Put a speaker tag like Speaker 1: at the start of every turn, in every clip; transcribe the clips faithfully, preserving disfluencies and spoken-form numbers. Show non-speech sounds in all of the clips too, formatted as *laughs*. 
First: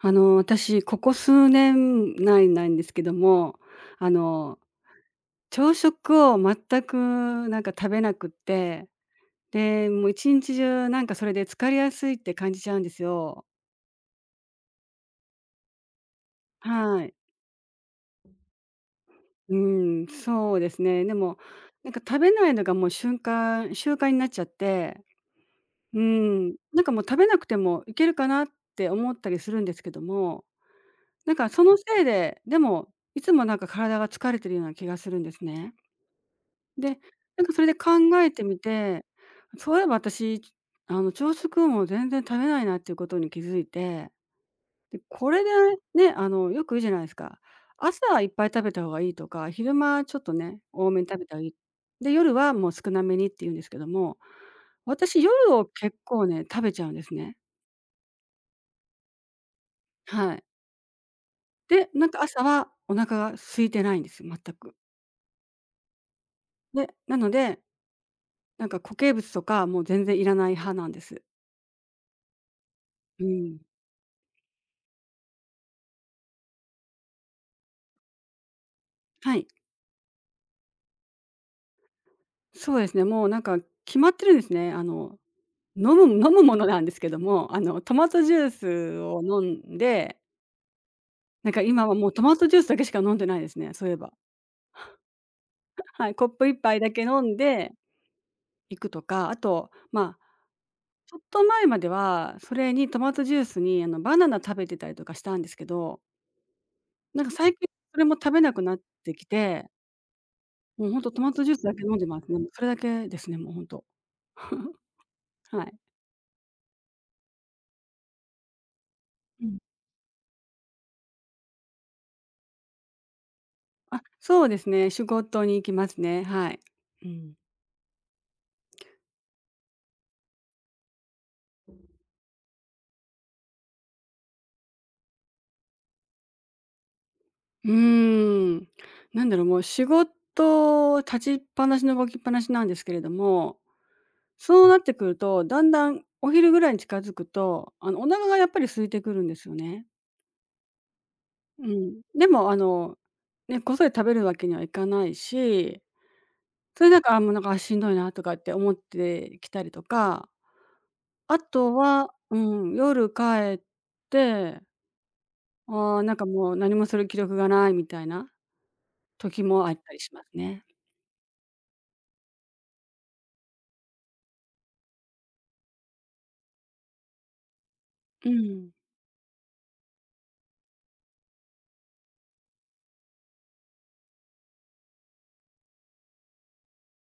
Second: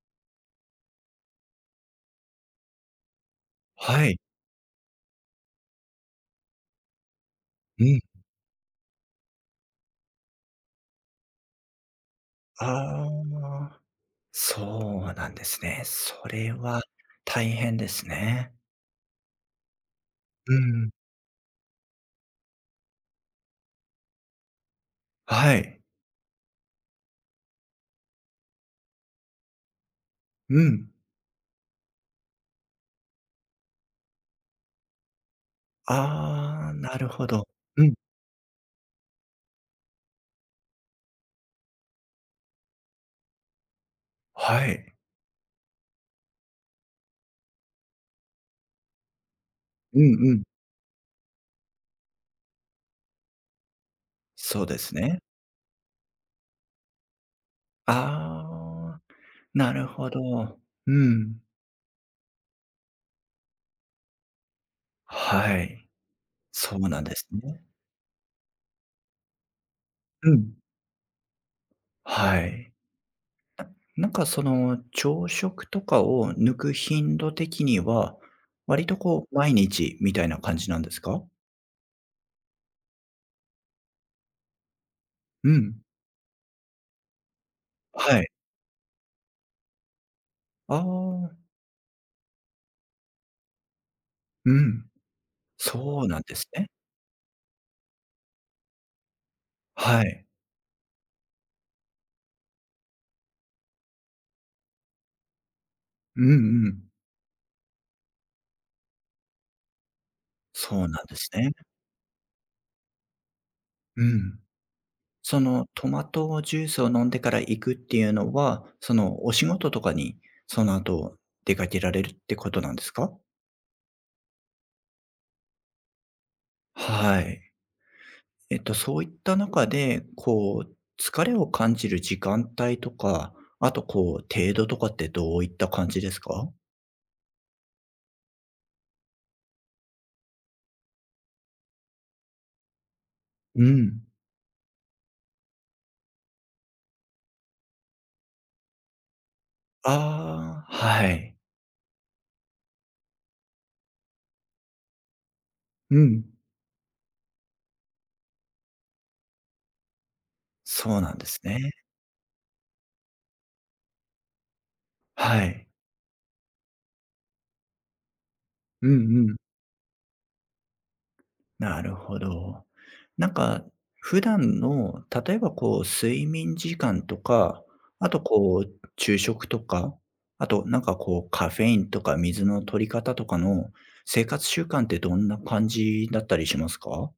Speaker 1: あの、私、ここ数年内なんですけども、
Speaker 2: は
Speaker 1: あ
Speaker 2: い。
Speaker 1: の、朝食を全くなんか
Speaker 2: う
Speaker 1: 食べ
Speaker 2: ん。
Speaker 1: なくって、で、もう一日中なんかそれで疲れやすいって感じちゃうんです
Speaker 2: あ
Speaker 1: よ。
Speaker 2: あ、そうなんですね。それは
Speaker 1: はい。
Speaker 2: 大変ですね。
Speaker 1: うん、そ
Speaker 2: う
Speaker 1: うです
Speaker 2: ん。
Speaker 1: ね。でも、なんか食べないのがもう瞬間習慣になっちゃって、
Speaker 2: はい。
Speaker 1: うん、なんかもう食べなくてもいけるかなって思ったりするんですけども、
Speaker 2: うん。
Speaker 1: なんかそのせいで、でも、いつもなんか体が疲れてるような気がするんですね。
Speaker 2: ああ、な
Speaker 1: で、
Speaker 2: るほ
Speaker 1: なん
Speaker 2: ど。
Speaker 1: かそれで
Speaker 2: う
Speaker 1: 考
Speaker 2: ん。
Speaker 1: えてみて、そういえば私、あの、朝食をもう全然食べないなっていうことに気づいて、
Speaker 2: はい。
Speaker 1: で、これでね、あの、よく言うじゃないですか。朝いっぱい食べた方がいいとか、昼
Speaker 2: う
Speaker 1: 間ちょっ
Speaker 2: ん
Speaker 1: と
Speaker 2: うん。
Speaker 1: ね、多めに食べた方がいい。で、夜はもう少なめにって言うんですけども、
Speaker 2: そうですね。
Speaker 1: 私夜を結構ね、食べちゃうんですね。
Speaker 2: ああ、なるほ
Speaker 1: はい。
Speaker 2: ど。うん。
Speaker 1: で、なんか朝はお腹が空いてないんですよ、全く。
Speaker 2: はい。そう
Speaker 1: で、
Speaker 2: なんで
Speaker 1: な
Speaker 2: す
Speaker 1: ので、
Speaker 2: ね。
Speaker 1: なんか固形物とかもう全然い
Speaker 2: う
Speaker 1: らない
Speaker 2: ん。
Speaker 1: 派なんです。
Speaker 2: はい。
Speaker 1: うん。
Speaker 2: なんかその朝食とかを抜く頻度的には、割とこ
Speaker 1: は
Speaker 2: う
Speaker 1: い。
Speaker 2: 毎日みたいな感じなんですか？
Speaker 1: そうですね、もうなんか決まってるんですね。あの、
Speaker 2: うん。
Speaker 1: 飲む飲むものなんですけども、あの、トマ
Speaker 2: は
Speaker 1: ト
Speaker 2: い。
Speaker 1: ジュースを飲んで、
Speaker 2: ああ、
Speaker 1: なんか今はもうトマトジュースだけしか飲んでないですね、そういえば。
Speaker 2: うん。そ
Speaker 1: は
Speaker 2: う
Speaker 1: い、
Speaker 2: なん
Speaker 1: コッ
Speaker 2: で
Speaker 1: プ
Speaker 2: す
Speaker 1: 一
Speaker 2: ね。
Speaker 1: 杯だけ飲んでいくとか、あと、
Speaker 2: は
Speaker 1: まあ、
Speaker 2: い。
Speaker 1: ちょっと前までは、それにトマトジュースにあの、バナナ食べてたりとかしたんですけど、
Speaker 2: うんうん。
Speaker 1: なんか最近それも食べなくなってきて、
Speaker 2: そ
Speaker 1: も
Speaker 2: う
Speaker 1: うほん
Speaker 2: なん
Speaker 1: と
Speaker 2: で
Speaker 1: ト
Speaker 2: す
Speaker 1: マト
Speaker 2: ね。
Speaker 1: ジュースだけ飲んでますね。もうそれだけですね、もうほんと。
Speaker 2: うん。
Speaker 1: *laughs*
Speaker 2: そ
Speaker 1: は
Speaker 2: の
Speaker 1: い。
Speaker 2: トマトジュースを飲んでから行くっていうのは、そのお
Speaker 1: う
Speaker 2: 仕
Speaker 1: ん。
Speaker 2: 事とかにその後出かけられるってことなんですか？
Speaker 1: あ、そうですね。仕事に行きますね。はい。う
Speaker 2: は
Speaker 1: ん。
Speaker 2: い。えっとそういった中で、こう疲れを感じる時間帯とか、あとこう程度とかってどういった感じですか？
Speaker 1: うーん。なんだろう、もう仕事立ちっぱなしの動きっぱなしなんですけれども、
Speaker 2: うん。
Speaker 1: そうなってくると、だんだんお昼ぐらいに近づくと、あの、お腹がやっぱり空いてくるんですよね。
Speaker 2: ああ、はい。
Speaker 1: うん。でも、あの、ね、こっそり食べるわけにはいかないし、
Speaker 2: うん。
Speaker 1: それなんか、あ、もうなんか、あ、しんどいなとかって思ってきたりとか、
Speaker 2: そうなんで
Speaker 1: あ
Speaker 2: すね。
Speaker 1: とは、うん、夜帰って
Speaker 2: はい。
Speaker 1: ああ、なんかもう何もする気力がないみたいな
Speaker 2: うんうん。
Speaker 1: 時もあったりしますね。
Speaker 2: なるほど。なんか、普段の、例えばこう、睡眠時間とか、あと
Speaker 1: う
Speaker 2: こ
Speaker 1: ん。
Speaker 2: う、昼食とか、あとなんかこう、カフェインとか水の取り方とかの生活習慣ってどんな感じだったりしますか？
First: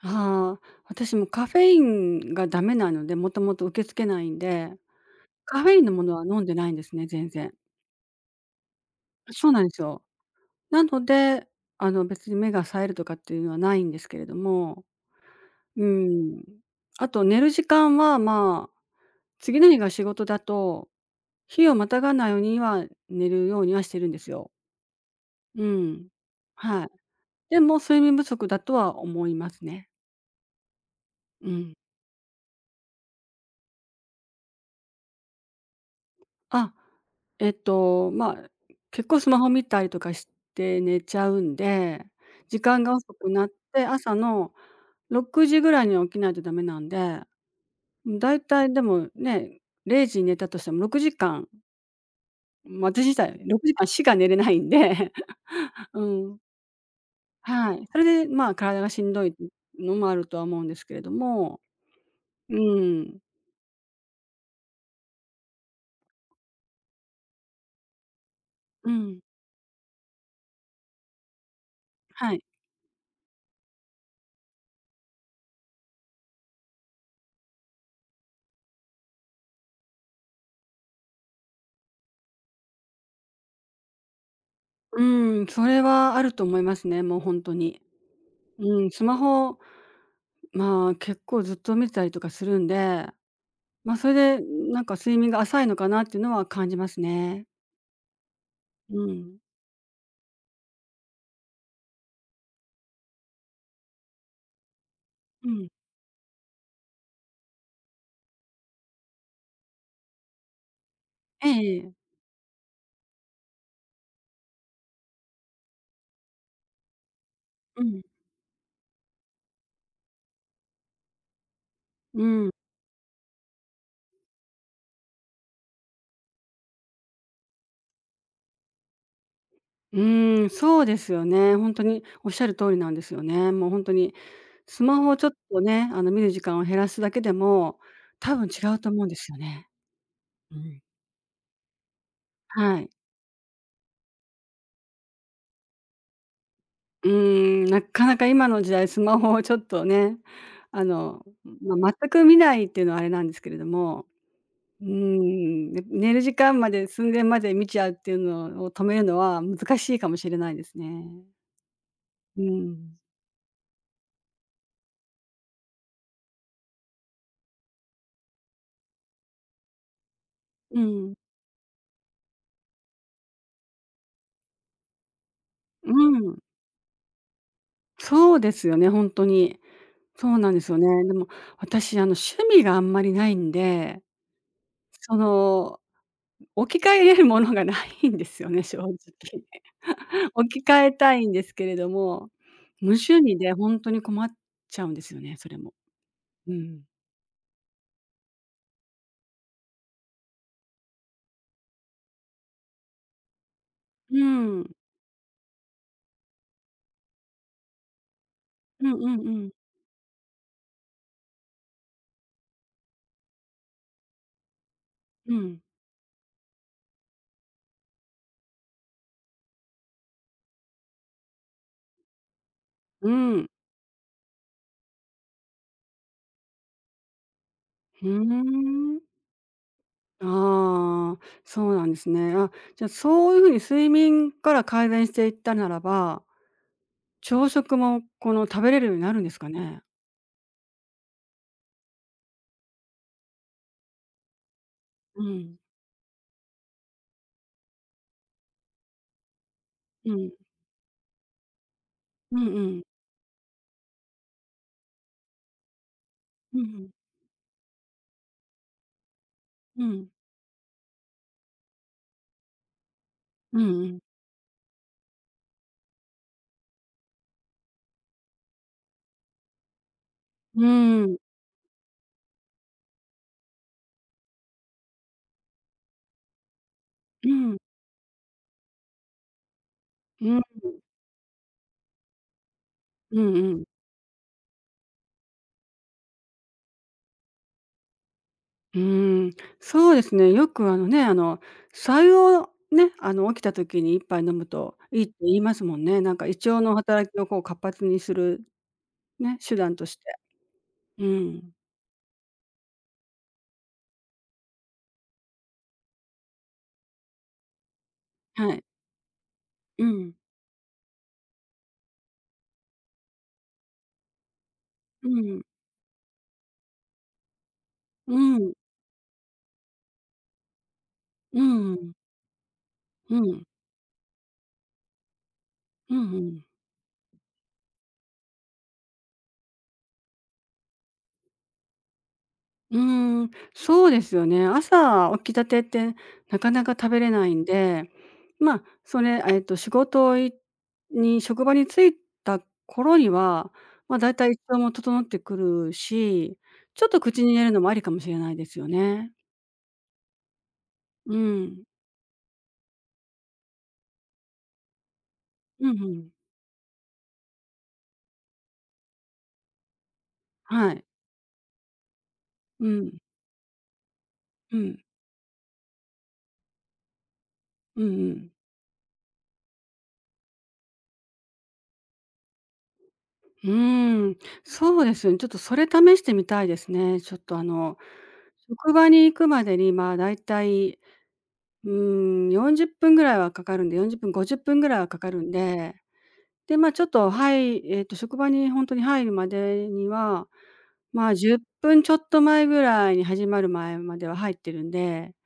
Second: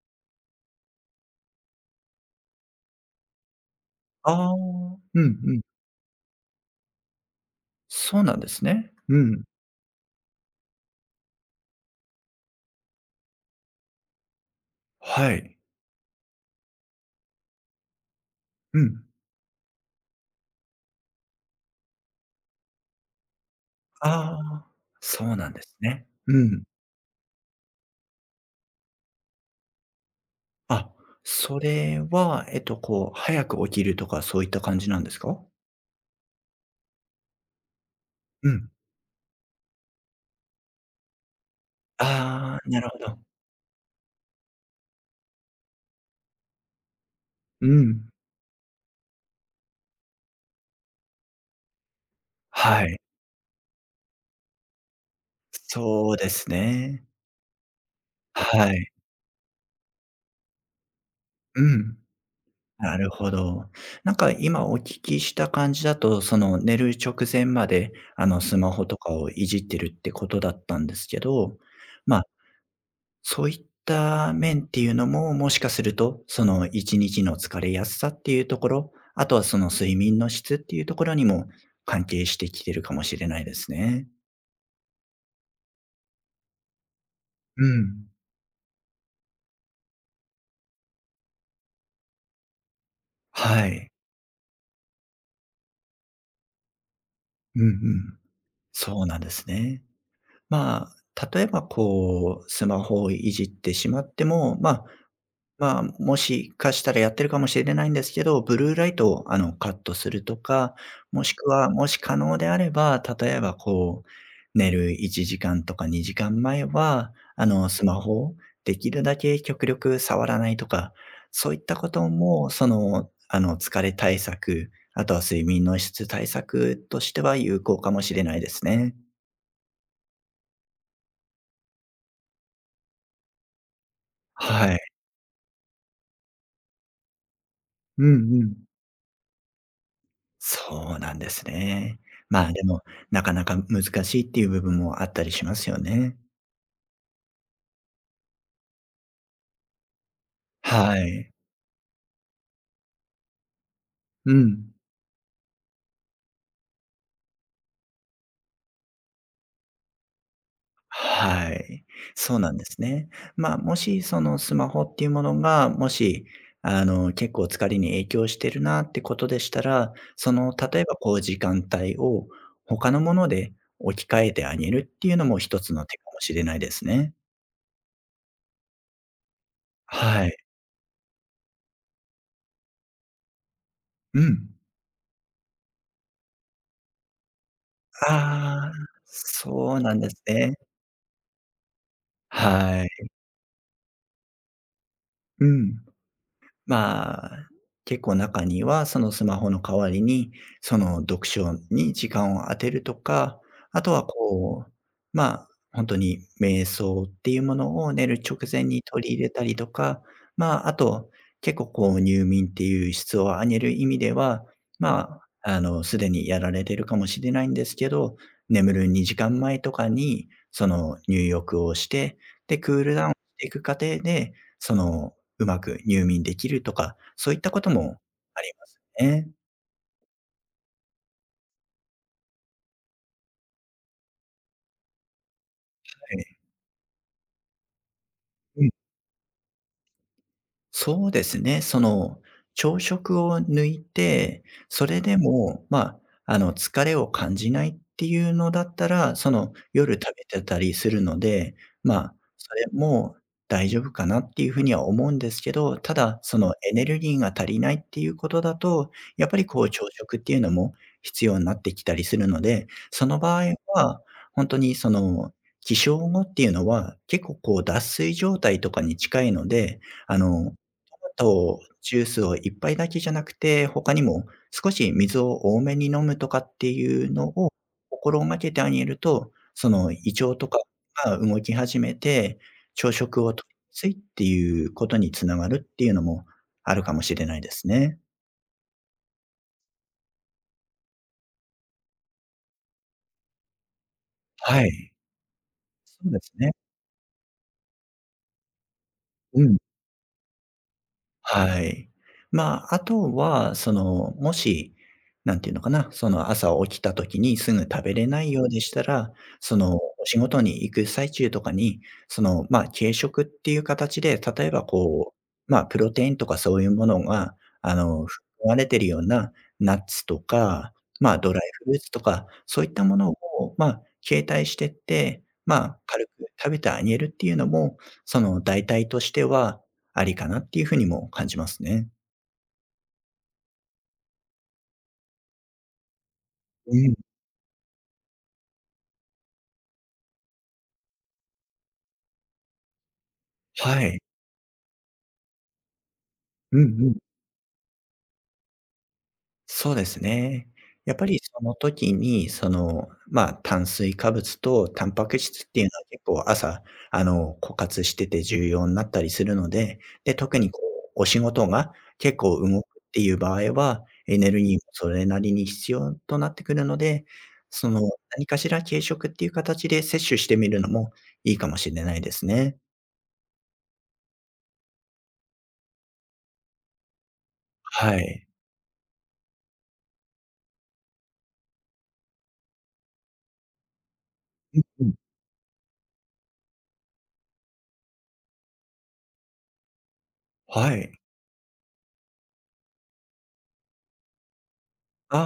Speaker 1: ああ、私もカフェインがダメなので、もともと受け付けないん
Speaker 2: ああー、
Speaker 1: で、
Speaker 2: うんう
Speaker 1: カ
Speaker 2: ん。
Speaker 1: フェインのものは飲んでないんですね、全然。
Speaker 2: そうなんですね。うん。
Speaker 1: そうなんですよ。なので、あの別に目が冴えるとかっていうのはないんですけれども、
Speaker 2: はい。
Speaker 1: うん。あと寝る時間は、まあ、
Speaker 2: うん。
Speaker 1: 次の日が仕事だと、日をまたがないようには寝るようにはしてるん
Speaker 2: あ
Speaker 1: ですよ。
Speaker 2: あ、そうなんで
Speaker 1: う
Speaker 2: すね。
Speaker 1: ん。
Speaker 2: うん。
Speaker 1: はい。でも睡眠不足だとは思いますね。
Speaker 2: あ、
Speaker 1: う
Speaker 2: そ
Speaker 1: ん。
Speaker 2: れは、えっとこう、早く起きるとかそういった感じなんですか？
Speaker 1: あ、えっと、まあ、
Speaker 2: うん。
Speaker 1: 結構スマホ見たりとかして寝ちゃうんで、
Speaker 2: あ
Speaker 1: 時
Speaker 2: あ、な
Speaker 1: 間
Speaker 2: る
Speaker 1: が
Speaker 2: ほ
Speaker 1: 遅
Speaker 2: ど。
Speaker 1: くなって、朝のろくじぐらいに起きないとダメなんで、
Speaker 2: うん。
Speaker 1: だいたいでもね、れいじに寝たとしてもろくじかん、
Speaker 2: は
Speaker 1: まあ、
Speaker 2: い。
Speaker 1: 私自体ろくじかんしか寝れないんで、*laughs* う
Speaker 2: そうで
Speaker 1: ん、
Speaker 2: すね。
Speaker 1: はい。それで、まあ、
Speaker 2: は
Speaker 1: 体が
Speaker 2: い。
Speaker 1: しんどいのもあるとは思うんですけれども、
Speaker 2: うん。
Speaker 1: う
Speaker 2: なる
Speaker 1: ん、
Speaker 2: ほど。なんか今お聞きした感じだと、その寝る直前まで、あの、スマホ
Speaker 1: う
Speaker 2: とか
Speaker 1: ん、
Speaker 2: をいじってるってことだったんですけど、ま、あ
Speaker 1: はい。
Speaker 2: そういった面っていうのも、もしかすると、そのいちにちの疲れやすさっていうところ、あとはその睡眠の質っていうところにも関係してきてるかもしれないですね。
Speaker 1: うん、それはあると思いますね、もう本当
Speaker 2: う
Speaker 1: に。
Speaker 2: ん。
Speaker 1: うん、スマホ、まあ、結構ずっと見てたりとかするんで、
Speaker 2: はい。
Speaker 1: ま、それで、なんか睡眠が浅いのかなっていうのは感じますね。
Speaker 2: うんうん。
Speaker 1: う
Speaker 2: そうなんで
Speaker 1: ん。
Speaker 2: すね。まあ、例えばこう、スマホをいじってしまっても、まあ、
Speaker 1: うん。
Speaker 2: まあ、もしかしたらやってるかもしれないんですけど、ブルーライトをあのカットするとか、もしく
Speaker 1: え
Speaker 2: は、もし
Speaker 1: え
Speaker 2: 可能であれば、例えばこう、寝るいちじかんとかにじかんまえは、あの
Speaker 1: う
Speaker 2: スマ
Speaker 1: ん。
Speaker 2: ホをできるだけ極力触らないとか、そういったこと
Speaker 1: うん。
Speaker 2: も、その、あの疲れ対策、あとは睡眠の質対策としては有効かもしれないですね。
Speaker 1: うん、そうですよね。本当におっしゃる通りなんですよね。もう本当に、
Speaker 2: はい。
Speaker 1: スマホをちょっとね、あの、見る時間を減らすだけでも、
Speaker 2: うんう
Speaker 1: 多分
Speaker 2: ん。
Speaker 1: 違うと思うんですよね。うん。
Speaker 2: そうなんですね。まあ、で
Speaker 1: は
Speaker 2: も、
Speaker 1: い。
Speaker 2: なかなか難しいっていう部分もあったりしますよね。
Speaker 1: うーん、なかなか今の時代、スマホをちょっとね、あ
Speaker 2: は
Speaker 1: の、
Speaker 2: い。
Speaker 1: まあ、全く見ないっていうのはあれなんですけれども、
Speaker 2: うん。
Speaker 1: うーん、ね寝る時間まで寸前まで見ちゃうっていうのを止めるのは難しいかもしれないですね。
Speaker 2: はい。そう
Speaker 1: う
Speaker 2: なんです
Speaker 1: ん。
Speaker 2: ね。まあ、もしそのスマホっていうものが、もし、あの、結構疲れに影響してるなってことでしたら、その、
Speaker 1: う
Speaker 2: 例えばこ
Speaker 1: ん。
Speaker 2: う時間帯を他のもので置き換えてあげるっていうのも一つの
Speaker 1: う
Speaker 2: 手かもし
Speaker 1: ん。
Speaker 2: れないですね。
Speaker 1: そうですよね、ほんとに。
Speaker 2: は
Speaker 1: そう
Speaker 2: い。
Speaker 1: なんですよね。でも私、あの、趣味があんまりないんで、
Speaker 2: うん。
Speaker 1: その置き換えれるものがないんですよね、
Speaker 2: ああ、
Speaker 1: 正直。
Speaker 2: そうなんです
Speaker 1: *laughs* 置
Speaker 2: ね。
Speaker 1: き換えたいんですけれども、
Speaker 2: は
Speaker 1: 無
Speaker 2: い。
Speaker 1: 趣味で本当に困っちゃうんですよね、
Speaker 2: う
Speaker 1: それも。
Speaker 2: ん。
Speaker 1: うん。
Speaker 2: まあ、結構中には、そのスマホの代わりに、その読書に時間を当てるとか、あとは
Speaker 1: うん。
Speaker 2: こう、まあ、本当に瞑想っていうものを寝る直前に
Speaker 1: うんうん
Speaker 2: 取り入
Speaker 1: う
Speaker 2: れた
Speaker 1: ん。
Speaker 2: りとか、まあ、あと、結構こう入眠っていう質を上げる意味では、ま
Speaker 1: う
Speaker 2: あ、
Speaker 1: ん。
Speaker 2: あの、すでにやられてるかもしれないんですけど、眠るにじかんまえとかに、その入浴をして、で、クールダ
Speaker 1: う
Speaker 2: ウンして
Speaker 1: ん。
Speaker 2: いく過程で、そのうまく入眠できるとか、そういったことも
Speaker 1: う
Speaker 2: あります
Speaker 1: ーん。
Speaker 2: ね。
Speaker 1: ああ、そうなんですね。あ、じゃあ、そういうふうに睡眠から改善していったなら
Speaker 2: は
Speaker 1: ば、
Speaker 2: い。
Speaker 1: 朝食もこの、食
Speaker 2: うん。
Speaker 1: べれるようになるんですかね？
Speaker 2: そうですね。その、朝食を抜いて、それで
Speaker 1: うん。
Speaker 2: も、まあ、あの、疲れを感じないっていうのだったら、その、夜
Speaker 1: う
Speaker 2: 食べ
Speaker 1: ん。
Speaker 2: てたりするので、まあ、
Speaker 1: うん
Speaker 2: そ
Speaker 1: う
Speaker 2: れ
Speaker 1: ん。
Speaker 2: も大丈夫かなっていうふうには思うんですけど、ただ、その、
Speaker 1: うんう
Speaker 2: エネ
Speaker 1: ん。
Speaker 2: ルギーが足りないっていうことだと、やっぱり、こう、
Speaker 1: う
Speaker 2: 朝
Speaker 1: ん。
Speaker 2: 食っていうのも必要になってきたりするので、その場合
Speaker 1: うんうん。
Speaker 2: は、本当に、その、起床後っていうのは、結構、こう、脱水状態とかに近いので、あの
Speaker 1: うん。
Speaker 2: とジュースを一杯だけじゃなくて、他にも少し水を多めに飲むとかっていう
Speaker 1: う
Speaker 2: のを
Speaker 1: ん。
Speaker 2: 心がけてあげると、その胃
Speaker 1: う
Speaker 2: 腸
Speaker 1: ん。
Speaker 2: とかが動き始めて、朝
Speaker 1: う
Speaker 2: 食を
Speaker 1: ん
Speaker 2: 取
Speaker 1: う
Speaker 2: りや
Speaker 1: ん。
Speaker 2: すいっていうことに繋がるっていうのもあるかもしれないですね。
Speaker 1: うーん、そうですね。よくあのね、あの、白湯をね、あの、起きた時に一杯飲む
Speaker 2: は
Speaker 1: と
Speaker 2: い。
Speaker 1: いいって言いますもんね。
Speaker 2: そう
Speaker 1: なん
Speaker 2: で
Speaker 1: か胃
Speaker 2: すね。
Speaker 1: 腸の働きをこう活発にするね、
Speaker 2: う
Speaker 1: 手
Speaker 2: ん。
Speaker 1: 段として。うん。
Speaker 2: はい。まあ、あとは、その、もし、なんていうのかな、その朝起きた時にすぐ食べれないよう
Speaker 1: は
Speaker 2: で
Speaker 1: い。
Speaker 2: したら、その、
Speaker 1: う
Speaker 2: お
Speaker 1: ん。
Speaker 2: 仕事に行く最中とかに、その、まあ、軽食っていう形で、例えば
Speaker 1: う
Speaker 2: こ
Speaker 1: ん。
Speaker 2: う、まあ、プロテインとかそういうものが、あの、
Speaker 1: う
Speaker 2: 含
Speaker 1: ん。
Speaker 2: まれてるようなナッツとか、まあ、ドラ
Speaker 1: う
Speaker 2: イフルーツ
Speaker 1: ん。
Speaker 2: とか、そういったもの
Speaker 1: うん。うん。
Speaker 2: を、まあ、携帯してって、まあ、
Speaker 1: う
Speaker 2: 軽く
Speaker 1: んうん。
Speaker 2: 食べてあげるっていうのも、その代替としては、ありかなっていう風にも感じますね。
Speaker 1: うーん、そうですよね。朝起きたてってなかなか
Speaker 2: う
Speaker 1: 食
Speaker 2: ん。
Speaker 1: べれないんで、まあ、それ、えっと、仕事いに職場に着いた頃には、
Speaker 2: は
Speaker 1: まあ、
Speaker 2: い。
Speaker 1: だいたい胃腸も整ってくるし、
Speaker 2: うん
Speaker 1: ちょっ
Speaker 2: うん。
Speaker 1: と口に入れるのもありかもしれないですよね。
Speaker 2: そうですね。やっぱ
Speaker 1: う
Speaker 2: りその
Speaker 1: ん。
Speaker 2: 時に、その、まあ、炭水化物とタンパク質ってい
Speaker 1: う
Speaker 2: う
Speaker 1: ん
Speaker 2: の
Speaker 1: う
Speaker 2: は結
Speaker 1: ん。
Speaker 2: 構朝、あの、枯渇してて重要になったりするので、で、特にこ
Speaker 1: はい。
Speaker 2: う、お仕事が結構動く
Speaker 1: う
Speaker 2: っ
Speaker 1: ん。
Speaker 2: ていう場合は、エネルギー
Speaker 1: う
Speaker 2: も
Speaker 1: ん。
Speaker 2: それなりに必要となってくるので、その、
Speaker 1: うんう
Speaker 2: 何
Speaker 1: ん。
Speaker 2: かしら軽食っていう形で摂取してみるのもいいかもしれないですね。
Speaker 1: うーん、そうですよね。ちょっとそれ試してみたいですね。ちょっとあの、
Speaker 2: はい。
Speaker 1: 職場に行くまでに、まあ、だいたいうーん、よんじゅっぷんぐらいはかかるんで、よんじゅっぷん、ごじゅっぷんぐらい
Speaker 2: う
Speaker 1: は
Speaker 2: ん。
Speaker 1: かかるんで、で、まあ、ちょっと、はい、えっと、職場に本当に入るまでには、
Speaker 2: はい。
Speaker 1: まあ、じゅっぷんちょっと前ぐらいに始まる前までは入ってるんで、
Speaker 2: あ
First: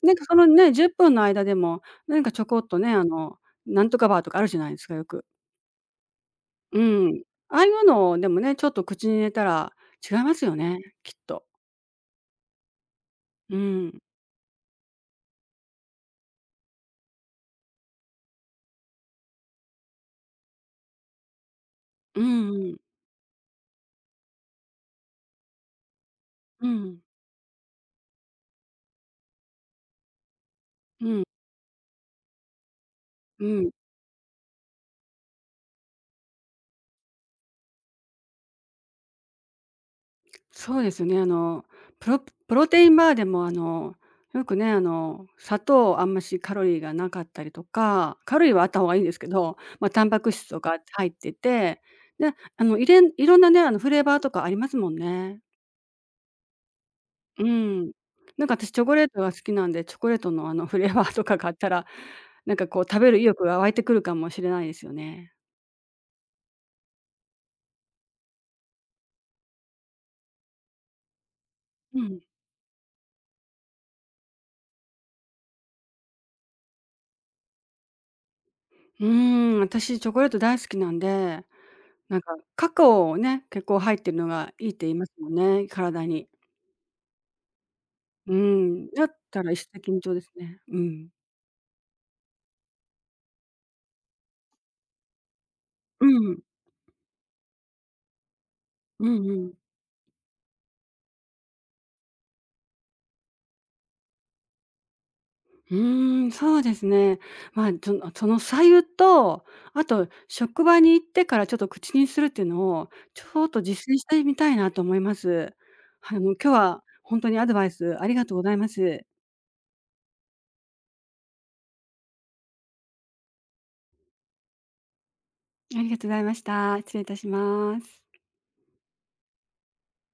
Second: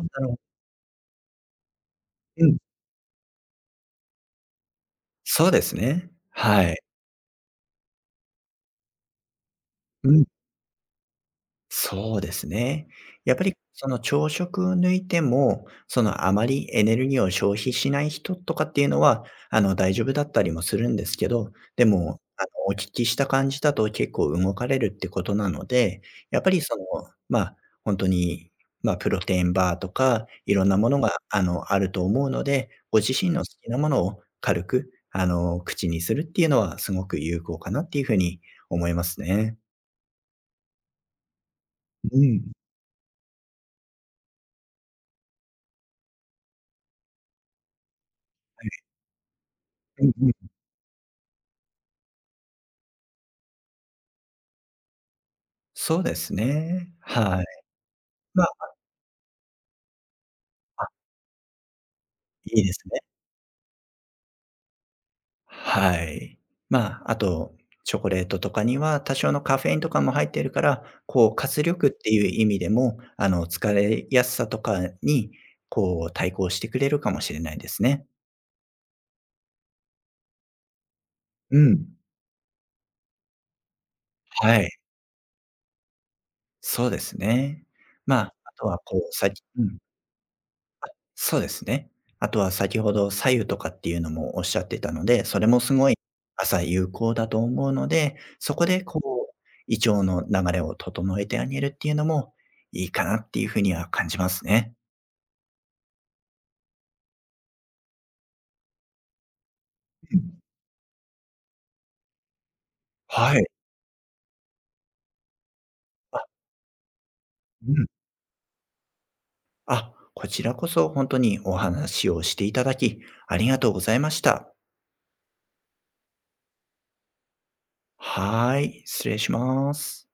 Speaker 2: あ、な
Speaker 1: なんか
Speaker 2: る
Speaker 1: そ
Speaker 2: ほど。
Speaker 1: のね、じゅっぷんの間でも、なんかち
Speaker 2: う
Speaker 1: ょ
Speaker 2: ん、
Speaker 1: こっとね、あの、なんとかバーとかあるじゃないですか、よく。
Speaker 2: そうですね。はい。
Speaker 1: うん。ああいうのを、でもね、ちょっと口に入れたら
Speaker 2: う
Speaker 1: 違い
Speaker 2: ん。
Speaker 1: ますよね、きっと。
Speaker 2: そうですね。やっぱり
Speaker 1: う
Speaker 2: その
Speaker 1: ん。
Speaker 2: 朝食抜いても、そのあまりエネルギーを消費しない人とかっていうのは、あの大丈夫だったりもするんですけど、で
Speaker 1: う
Speaker 2: も、
Speaker 1: ん
Speaker 2: あの
Speaker 1: う
Speaker 2: お
Speaker 1: ん。
Speaker 2: 聞きした感じだと結構動かれるってことなので、やっぱり
Speaker 1: う
Speaker 2: その、
Speaker 1: ん。
Speaker 2: まあ、本当に、まあ、プロテインバーとか、いろんなもの
Speaker 1: う
Speaker 2: が、
Speaker 1: ん。
Speaker 2: あの、あると思うので、ご自身の
Speaker 1: う
Speaker 2: 好き
Speaker 1: ん。
Speaker 2: なものを軽く、あの、口にするっていうのはすごく有効かなっていうふうに思いますね。
Speaker 1: そうですよね。あの、プロ
Speaker 2: うん。
Speaker 1: プロテインバーでも、あの、よくね、あの、砂糖あんましカロリーがなかったりとか、カロリーはあった方がいいんですけど、まあ、タンパク質とか入ってて、で、あの、いれんいろんなね、あの、フレーバーとかありますもんね。
Speaker 2: そうですね。
Speaker 1: う
Speaker 2: はい。
Speaker 1: ん。
Speaker 2: ま
Speaker 1: な
Speaker 2: あ、
Speaker 1: んか私チョコレートが好きなんで、チョコレートの、あの、*laughs* フレ
Speaker 2: あ、
Speaker 1: ーバーとか買ったら、なん
Speaker 2: いい
Speaker 1: か
Speaker 2: で
Speaker 1: こ
Speaker 2: す
Speaker 1: う食
Speaker 2: ね。
Speaker 1: べる意欲が湧いてくるかもしれないですよね。
Speaker 2: はい。まあ、あと、チョコレートとかには多少のカフェインとかも入っているから、こう活力っ
Speaker 1: う
Speaker 2: て
Speaker 1: ん。
Speaker 2: いう意味でも、あの、疲れやすさとかに、こう対抗してくれるかもしれないですね。
Speaker 1: うーん、私チョコレート大好きなんで
Speaker 2: うん。
Speaker 1: なんか、カカオをね、結構入ってるのが
Speaker 2: は
Speaker 1: いい
Speaker 2: い。
Speaker 1: って言いますもんね、体に。
Speaker 2: そうですね。ま
Speaker 1: う
Speaker 2: あ、あとは
Speaker 1: ん、
Speaker 2: こう、
Speaker 1: だっ
Speaker 2: さい
Speaker 1: たら一
Speaker 2: うん。
Speaker 1: 石二鳥ですね。うん。
Speaker 2: そうですね。あとは先ほど左右とかっていうのもおっしゃってたので、それもすごい
Speaker 1: うん。
Speaker 2: 朝有効だと思うので、そこでこ
Speaker 1: うんう
Speaker 2: う、
Speaker 1: ん。
Speaker 2: 胃腸の流れを整えてあげるっていうのもいいかなっていうふうには感じますね。
Speaker 1: うーん、そうですね。まあ、そのその白湯と、あと
Speaker 2: うん。
Speaker 1: 職場に行ってからちょっと口にするっていうのを、ち
Speaker 2: は
Speaker 1: ょ
Speaker 2: い。
Speaker 1: っと実践してみたいなと思います。あの、
Speaker 2: あ、
Speaker 1: 今日はほんとにアドバイ
Speaker 2: うん。
Speaker 1: スありがとうございます。
Speaker 2: あ、こちらこそ本当にお話をしていただき、ありがとうございました。
Speaker 1: ありがとうございました。失礼いたします。
Speaker 2: はい、失礼します。